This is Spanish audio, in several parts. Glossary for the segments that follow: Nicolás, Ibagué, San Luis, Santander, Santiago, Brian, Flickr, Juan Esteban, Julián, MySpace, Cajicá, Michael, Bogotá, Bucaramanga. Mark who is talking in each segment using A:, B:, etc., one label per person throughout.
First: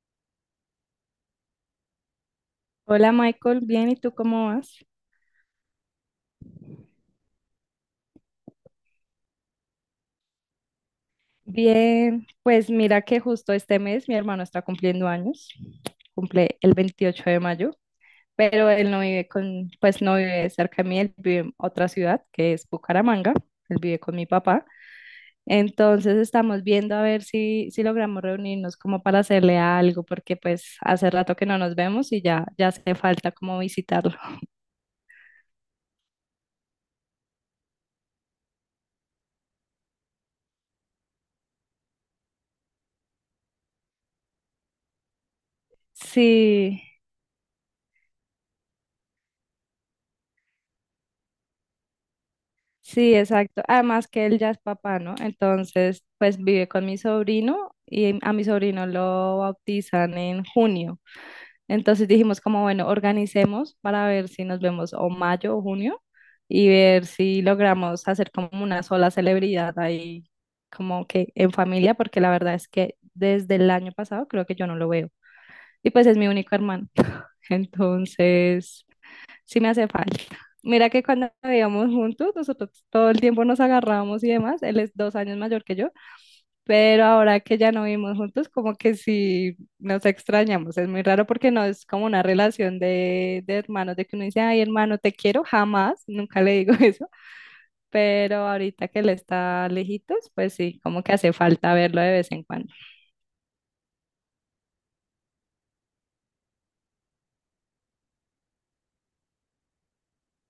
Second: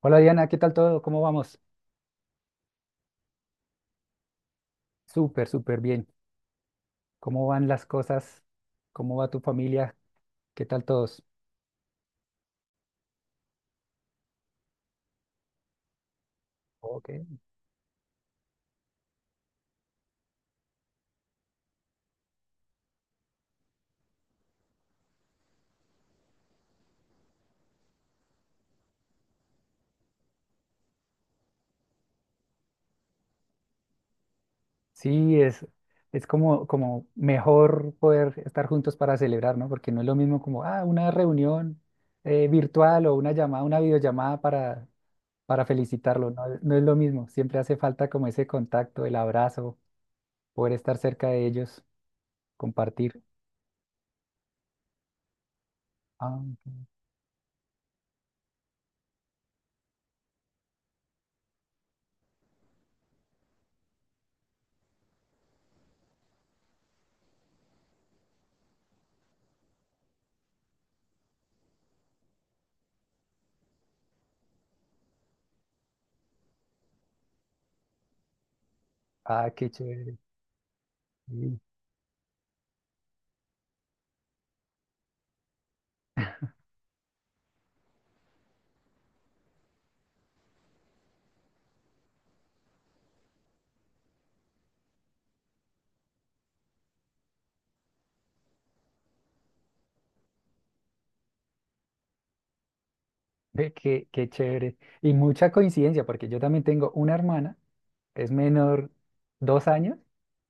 A: Hola Diana, ¿qué tal todo? ¿Cómo vamos?
B: Hola Michael, bien, ¿y tú cómo vas?
A: Súper, súper bien. ¿Cómo van las cosas? ¿Cómo va tu familia? ¿Qué tal todos?
B: Bien, pues mira que justo este mes mi hermano está cumpliendo años, cumple el
A: Ok.
B: 28 de mayo, pero él no vive pues no vive cerca de mí, él vive en otra ciudad que es Bucaramanga, él vive con mi papá, entonces estamos viendo a ver si logramos reunirnos como para hacerle algo, porque pues hace rato que no nos vemos y ya, ya hace falta como visitarlo.
A: Sí, es como, mejor poder estar juntos para celebrar, ¿no? Porque no es lo mismo como, ah, una reunión virtual o una llamada, una videollamada para felicitarlo, ¿no? No
B: Sí.
A: es lo mismo. Siempre hace falta como ese contacto, el abrazo, poder estar cerca de ellos,
B: Sí,
A: compartir.
B: exacto. Además que él ya es papá, ¿no? Entonces, pues
A: Ah,
B: vive con
A: ok.
B: mi sobrino y a mi sobrino lo bautizan en junio. Entonces dijimos como, bueno, organicemos para ver si nos vemos o mayo o junio, y ver si logramos hacer como una sola celebridad ahí, como que en familia, porque la verdad es que desde el año pasado creo que yo no lo veo. Y pues es mi único hermano. Entonces
A: Ah,
B: sí me
A: qué
B: hace
A: chévere.
B: falta. Mira que cuando
A: Sí.
B: vivíamos juntos, nosotros todo el tiempo nos agarrábamos y demás. Él es 2 años mayor que yo, pero ahora que ya no vivimos juntos, como que sí nos extrañamos. Es muy raro porque no es como una relación de hermanos, de que uno dice, ay, hermano, te quiero, jamás, nunca le digo eso. Pero ahorita que él está lejitos, pues sí, como que hace falta verlo de vez en cuando.
A: Ve, qué chévere. Y mucha coincidencia, porque yo también tengo una hermana, es menor 2 años,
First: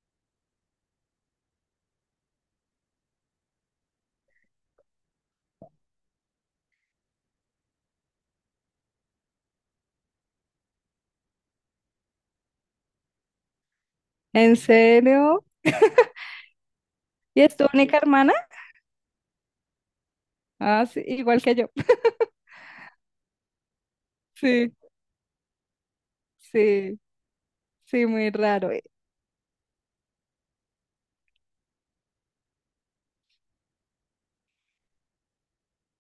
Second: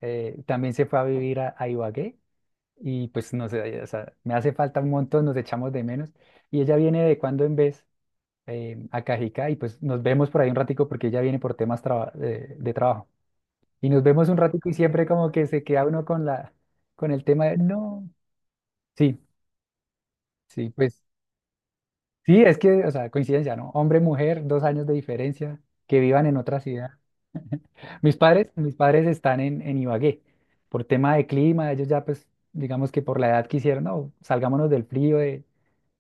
A: también se fue a vivir a Ibagué y pues no sé, o sea, me hace falta un montón, nos echamos de menos. Y ella viene de cuando en vez a Cajicá y pues nos vemos por ahí un ratico porque ella viene por temas de trabajo. Y nos vemos un
B: ¿En
A: ratico y siempre como
B: serio?
A: que se queda uno con la, con el
B: ¿Y
A: tema
B: es
A: de,
B: tu única
A: no,
B: hermana?
A: sí, sí,
B: Ah, sí,
A: pues.
B: igual que yo.
A: Sí, es que, o sea, coincidencia, ¿no? Hombre, mujer, dos
B: Sí,
A: años de diferencia, que vivan en otra ciudad.
B: sí, sí,
A: Mis
B: muy
A: padres,
B: raro.
A: mis padres están en Ibagué. Por tema de clima, ellos ya, pues, digamos que por la edad quisieron, no, salgámonos del frío, de,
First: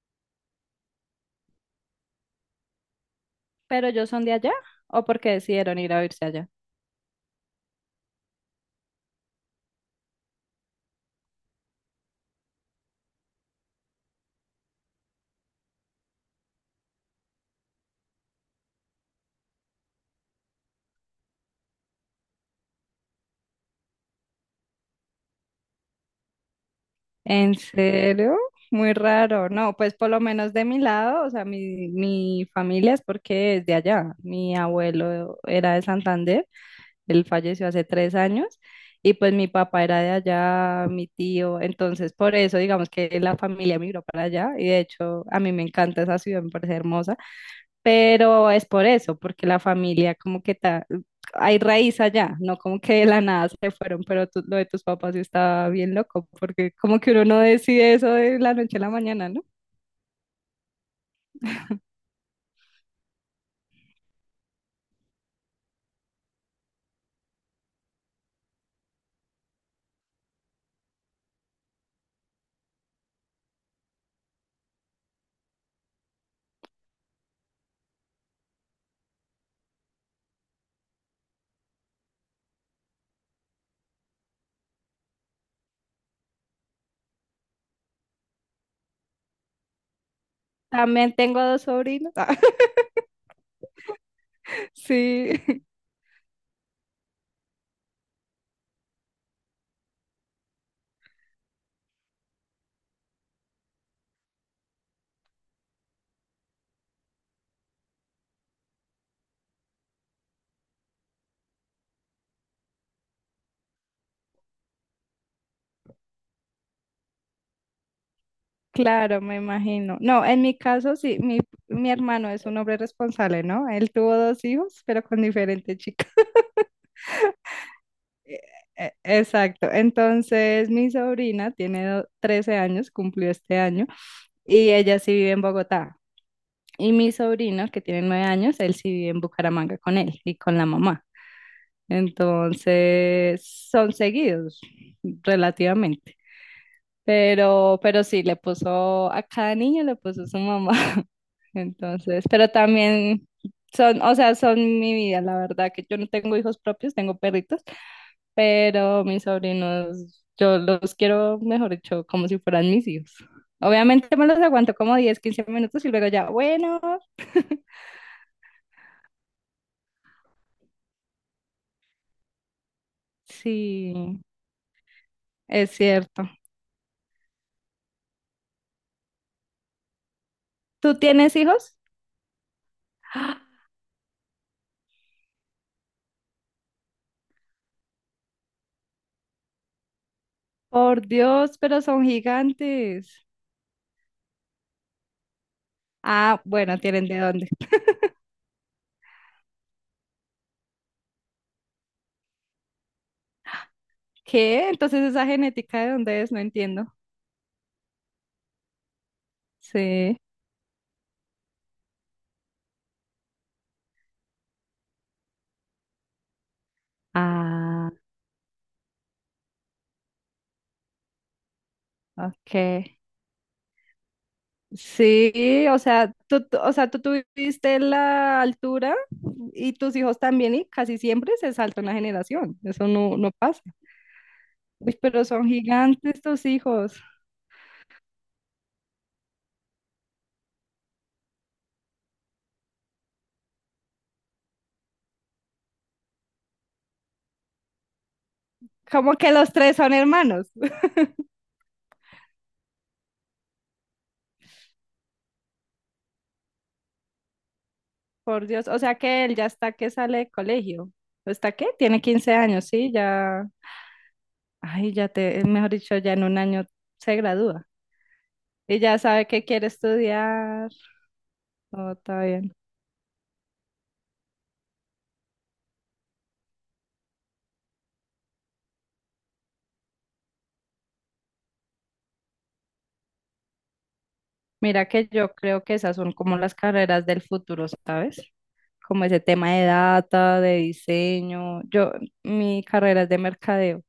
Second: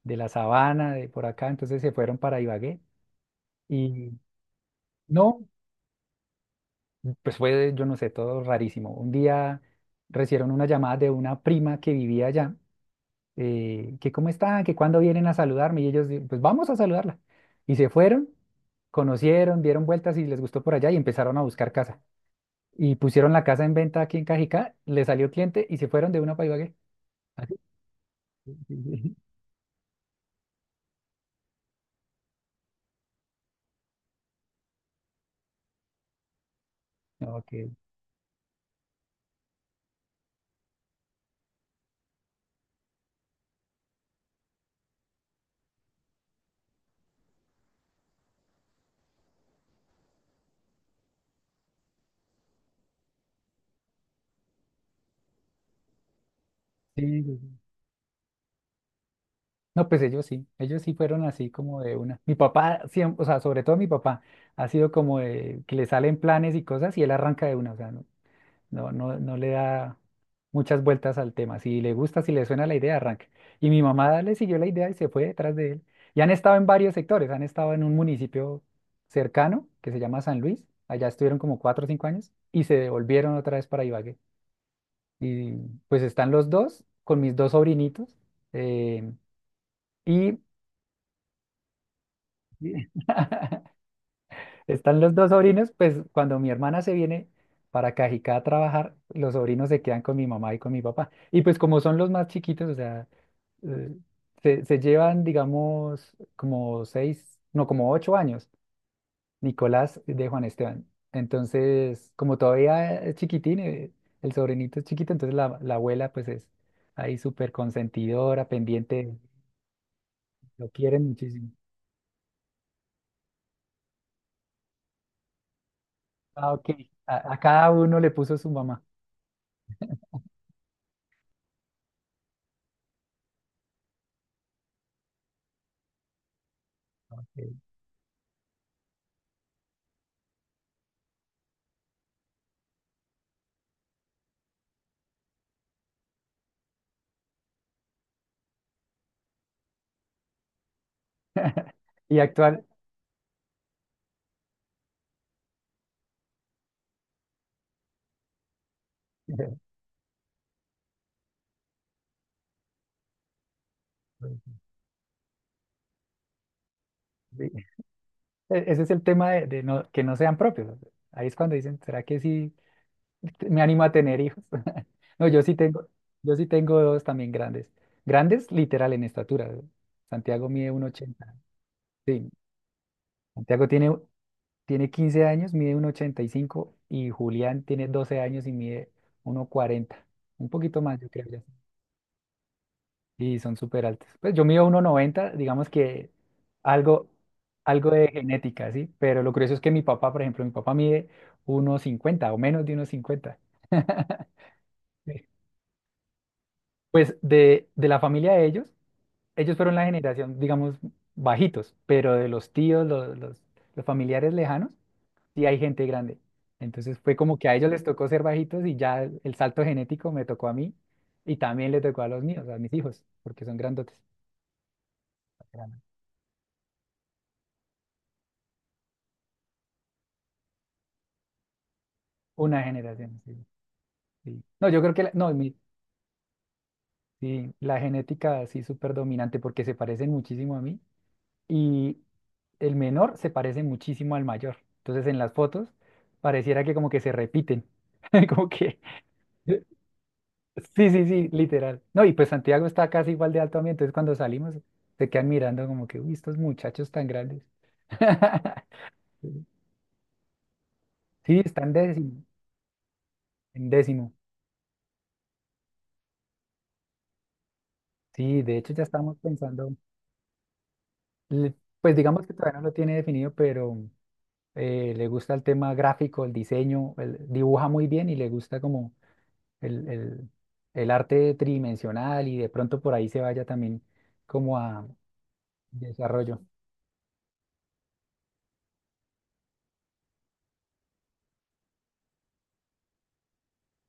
A: de la sabana, de por acá, entonces se fueron para Ibagué.
B: Pero ellos
A: Y
B: son de allá, ¿o porque
A: no,
B: decidieron ir a irse allá?
A: pues fue, yo no sé, todo rarísimo. Un día recibieron una llamada de una prima que vivía allá que cómo están, que cuándo vienen a saludarme. Y ellos, pues vamos a saludarla. Y se fueron, conocieron, dieron vueltas y les gustó por allá y empezaron a buscar casa. Y pusieron la casa en venta aquí en Cajicá, le salió cliente y se fueron de una para Ibagué. Así,
B: ¿En serio?
A: sí,
B: Muy
A: sí.
B: raro. No, pues por lo menos de mi lado, o sea, mi familia es porque es de allá. Mi abuelo era de Santander, él
A: No,
B: falleció
A: que
B: hace 3 años, y pues mi papá era de allá, mi tío. Entonces, por eso, digamos que la familia migró para allá, y de hecho, a mí me encanta esa ciudad, me parece hermosa. Pero es por eso, porque la familia como que hay raíz allá, no como que de la nada se fueron, pero lo de tus papás sí está bien loco, porque como
A: sí,
B: que
A: sí,
B: uno no
A: sí.
B: decide eso de la noche a la mañana, ¿no?
A: No, pues ellos sí fueron así como de una. Mi papá, siempre, o sea, sobre todo mi papá, ha sido como de que le salen planes y cosas y él arranca de una, o sea, ¿no? No, no, no le da muchas vueltas al tema. Si le gusta, si le suena la idea, arranca. Y mi mamá le siguió la idea y se fue detrás de él. Y han estado en varios sectores. Han estado en un municipio cercano que se llama San Luis. Allá estuvieron como 4 o 5 años y se devolvieron otra vez para Ibagué. Y pues están los dos con mis dos sobrinitos. eh, y
B: También tengo dos sobrinos.
A: están los dos
B: Sí,
A: sobrinos, pues cuando mi hermana se viene para Cajicá a trabajar, los sobrinos se quedan con mi mamá y con mi papá. Y pues como son los más chiquitos, o sea, eh, se llevan, digamos, como seis, no, como 8 años, Nicolás de Juan Esteban. Entonces, como todavía es chiquitín, el sobrinito es chiquito, entonces la abuela pues es ahí súper consentidora, pendiente,
B: claro, me imagino. No, en mi
A: lo
B: caso
A: quieren
B: sí, mi,
A: muchísimo.
B: mi hermano es un hombre responsable, ¿no? Él tuvo dos hijos, pero con diferente chica.
A: Ah, ok. A cada uno le puso
B: Eh,
A: su mamá.
B: Exacto. Entonces, mi sobrina tiene 13 años, cumplió este año, y ella sí vive en Bogotá. Y mi
A: Ok.
B: sobrino, que tiene 9 años, él sí vive en Bucaramanga con él y con la mamá. Entonces, son seguidos relativamente. Pero sí, le puso a cada niño, le puso su mamá.
A: Y
B: Entonces, pero
A: actual,
B: también son, o sea, son mi vida, la verdad, que yo no tengo hijos propios, tengo perritos, pero mis sobrinos, yo los quiero, mejor dicho, como si fueran mis hijos. Obviamente me los aguanto como 10 15 minutos y luego ya, bueno.
A: sí. Ese es el tema de que no sean propios. Ahí es cuando dicen, ¿será que sí? Me animo a
B: Sí,
A: tener hijos. No, yo sí
B: es
A: tengo,
B: cierto.
A: yo sí tengo dos también grandes. Grandes literal en estatura. Santiago mide
B: ¿Tú
A: 1,80.
B: tienes hijos?
A: Sí, Santiago tiene 15 años, mide 1,85 y cinco y Julián tiene 12 años y mide 1,40. Un poquito más,
B: Por
A: yo creo ya.
B: Dios, pero son gigantes.
A: Y son súper altos. Pues yo mido 1,90, digamos que
B: Ah, bueno, tienen
A: algo,
B: de dónde.
A: algo de genética, ¿sí? Pero lo curioso es que mi papá, por ejemplo, mi papá mide 1,50 o menos de 1,50.
B: ¿Qué? Entonces esa genética de dónde es, no entiendo.
A: Pues de la familia de ellos, ellos fueron la
B: Sí.
A: generación, digamos, bajitos, pero de los tíos, los familiares lejanos, sí hay gente grande. Entonces fue como que a ellos les
B: Ah,
A: tocó ser bajitos y ya salto genético me tocó a mí y también le tocó a los míos,
B: ok.
A: a mis hijos, porque son grandotes.
B: Sí, o sea, o sea, tú tuviste la altura y tus hijos también, y casi siempre se salta una generación.
A: Una
B: Eso no,
A: generación,
B: no
A: sí,
B: pasa.
A: sí. No, yo creo
B: Uy,
A: que la,
B: pero
A: no,
B: son
A: mi,
B: gigantes tus hijos.
A: sí, la genética sí súper dominante porque se parecen muchísimo a mí y el menor se parece muchísimo al mayor. Entonces en las fotos pareciera que como que se repiten, como que...
B: Como que los tres son hermanos.
A: Sí, sí, sí, literal. No, y pues Santiago está casi igual de alto a mí, entonces cuando salimos se quedan mirando como que, uy, estos muchachos tan grandes.
B: Por Dios, o sea que él ya está que sale de colegio.
A: Sí,
B: ¿Está qué? Tiene 15 años, sí, ya,
A: en décimo.
B: ay, ya te, mejor dicho, ya en un año se gradúa
A: Sí, de hecho
B: y
A: ya
B: ya
A: estamos
B: sabe que quiere
A: pensando,
B: estudiar.
A: le-
B: Oh,
A: pues
B: está
A: digamos que
B: bien.
A: todavía no lo tiene definido, pero le gusta el tema gráfico, el diseño, él dibuja muy bien y le gusta como el, el- el arte tridimensional y de pronto por ahí se vaya también como a
B: Mira que yo creo que esas son como
A: desarrollo.
B: las carreras del futuro, ¿sabes? Como ese tema de data, de diseño. Yo, mi carrera es de mercadeo.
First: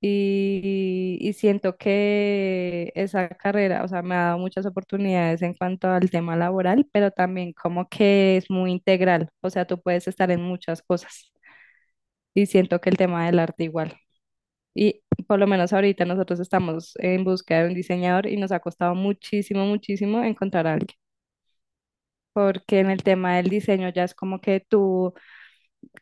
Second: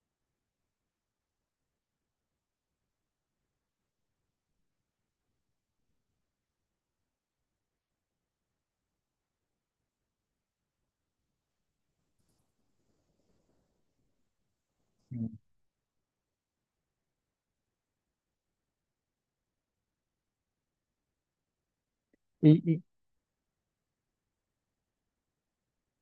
B: Y siento que esa carrera, o sea, me ha dado muchas oportunidades en cuanto al tema laboral, pero también como que es muy integral, o sea, tú puedes estar en muchas cosas, y siento que el tema del arte igual. Y
A: Mm.
B: por lo menos ahorita nosotros estamos en búsqueda de un diseñador y nos ha costado muchísimo, muchísimo encontrar a alguien,
A: Y,
B: porque
A: y
B: en el tema del diseño ya es como que tú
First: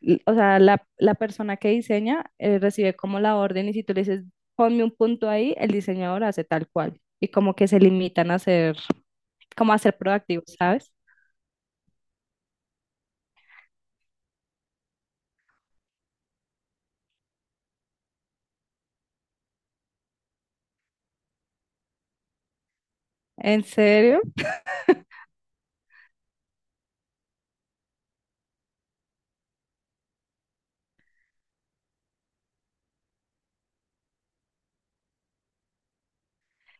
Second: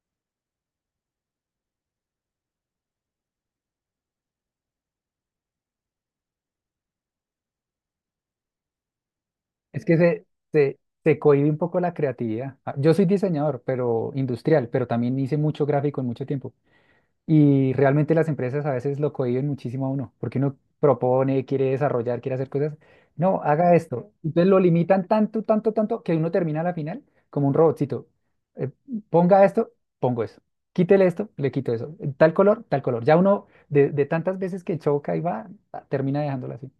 B: l- o sea, la persona que diseña recibe como la orden, y si tú le dices, ponme un punto ahí, el diseñador hace tal cual. Y como que se limitan a ser, como a
A: es
B: ser
A: que
B: proactivos,
A: se,
B: ¿sabes?
A: se cohíbe un poco la creatividad. Ah, yo soy diseñador, pero industrial, pero también hice mucho gráfico en mucho tiempo. Y realmente las empresas a veces lo cohíben muchísimo a uno, porque uno propone, quiere desarrollar, quiere hacer cosas. No,
B: ¿En
A: haga esto.
B: serio?
A: Entonces lo limitan tanto, tanto, tanto, que uno termina a la final como un robotcito. Eh, ponga esto, pongo eso. Quítele esto, le quito eso. Tal color, tal color. Ya uno, de tantas veces que choca y va, ah, termina dejándolo así.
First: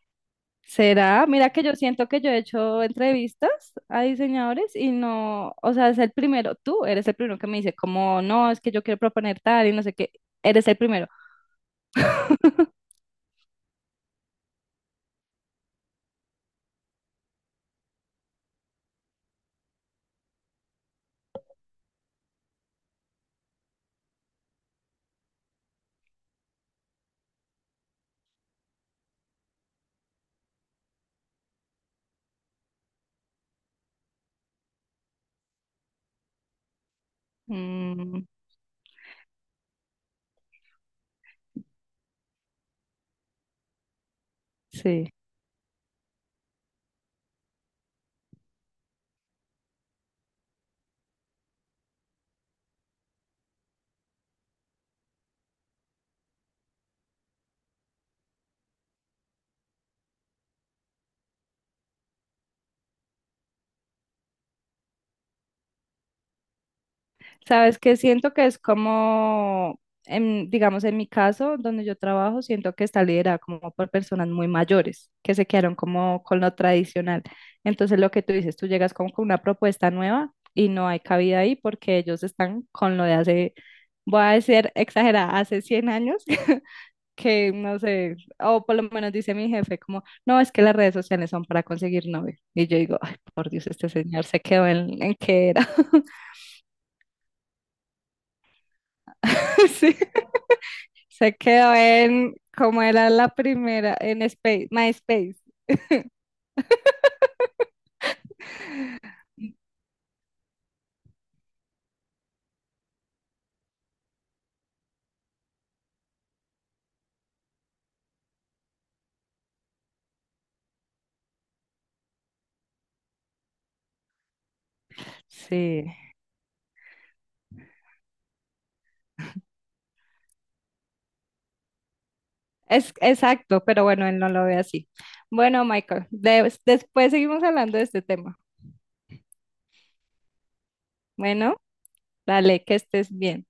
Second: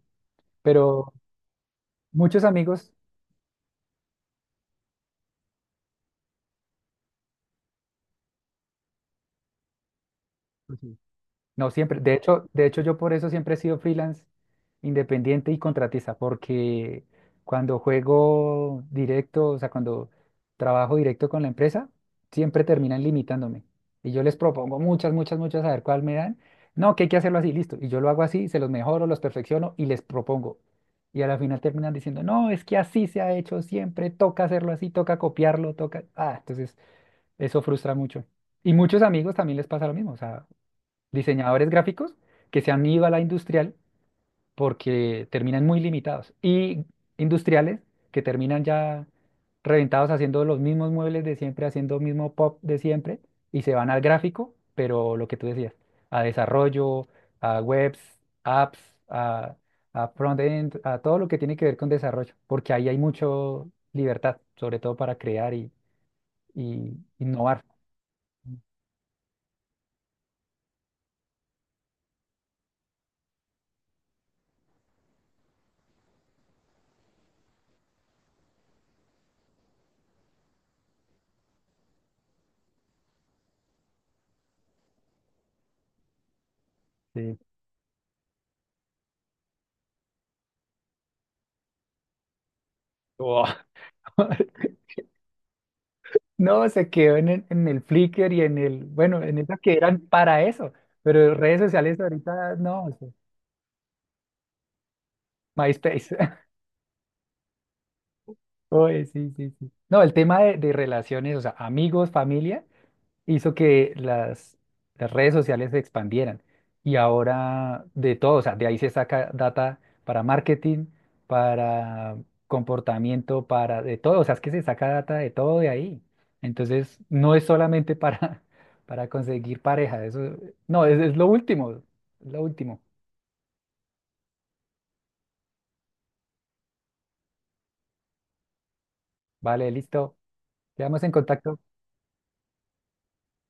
A: Pero
B: ¿Será? Mira que yo siento que yo he
A: muchos
B: hecho
A: amigos.
B: entrevistas a diseñadores y no, o sea, es el primero, tú eres el primero que me dice como, no, es que yo quiero proponer tal y no sé qué, eres el primero.
A: No siempre. De hecho, yo por eso siempre he sido freelance, independiente y contratista, porque cuando juego directo, o sea, cuando trabajo directo con la empresa, siempre terminan limitándome. Y yo les propongo muchas, muchas, muchas, a ver cuál me dan. No, que hay que hacerlo así, listo. Y yo lo hago así, se los mejoro, los perfecciono y les propongo. Y a la final terminan diciendo, no, es que así se ha hecho siempre, toca hacerlo así, toca copiarlo, toca. Ah, entonces eso frustra
B: Mm,
A: mucho. Y muchos amigos también les pasa lo mismo. O sea, diseñadores gráficos que se han ido a la industrial
B: sí.
A: porque terminan muy limitados y industriales que terminan ya reventados haciendo los mismos muebles de siempre, haciendo mismo pop de siempre y se van al gráfico, pero lo que tú decías, a desarrollo, a webs, apps, a, a front-end, a todo lo que tiene que ver con desarrollo, porque ahí hay mucho libertad, sobre todo para crear y innovar.
B: Sabes que siento que es como, en, digamos, en mi caso, donde yo trabajo, siento que está liderada como por personas muy mayores, que se quedaron como con lo tradicional. Entonces, lo que tú dices, tú llegas como con una propuesta nueva y no hay cabida ahí porque ellos están con lo de hace, voy a decir exagerada, hace 100 años.
A: Sí.
B: Que no sé, o por lo menos dice mi jefe, como, no, es que las redes sociales son para conseguir novio. Y yo digo, ay,
A: Oh.
B: por Dios, este señor se quedó en qué era.
A: No, se quedó en el, Flickr y en el, bueno, en esas que
B: Sí.
A: eran para eso, pero
B: Se
A: redes
B: quedó
A: sociales
B: en,
A: ahorita
B: como
A: no, o sea,
B: era la primera, en Space, MySpace.
A: MySpace. Oye, sí, sí, sí. No, el tema de relaciones, o sea, amigos, familia, hizo que las redes sociales se expandieran. Y ahora de todo, o sea, de ahí se saca data para marketing, para comportamiento, para de todo. O sea, es que se saca data de todo de
B: Sí,
A: ahí. Entonces, no es solamente para, para conseguir pareja. Eso, no, es lo último. Es lo último.
B: es exacto, pero bueno, él no lo ve así. Bueno, Michael, después seguimos hablando de este tema.
A: Vale, listo. Quedamos en
B: Bueno,
A: contacto.
B: dale, que estés bien.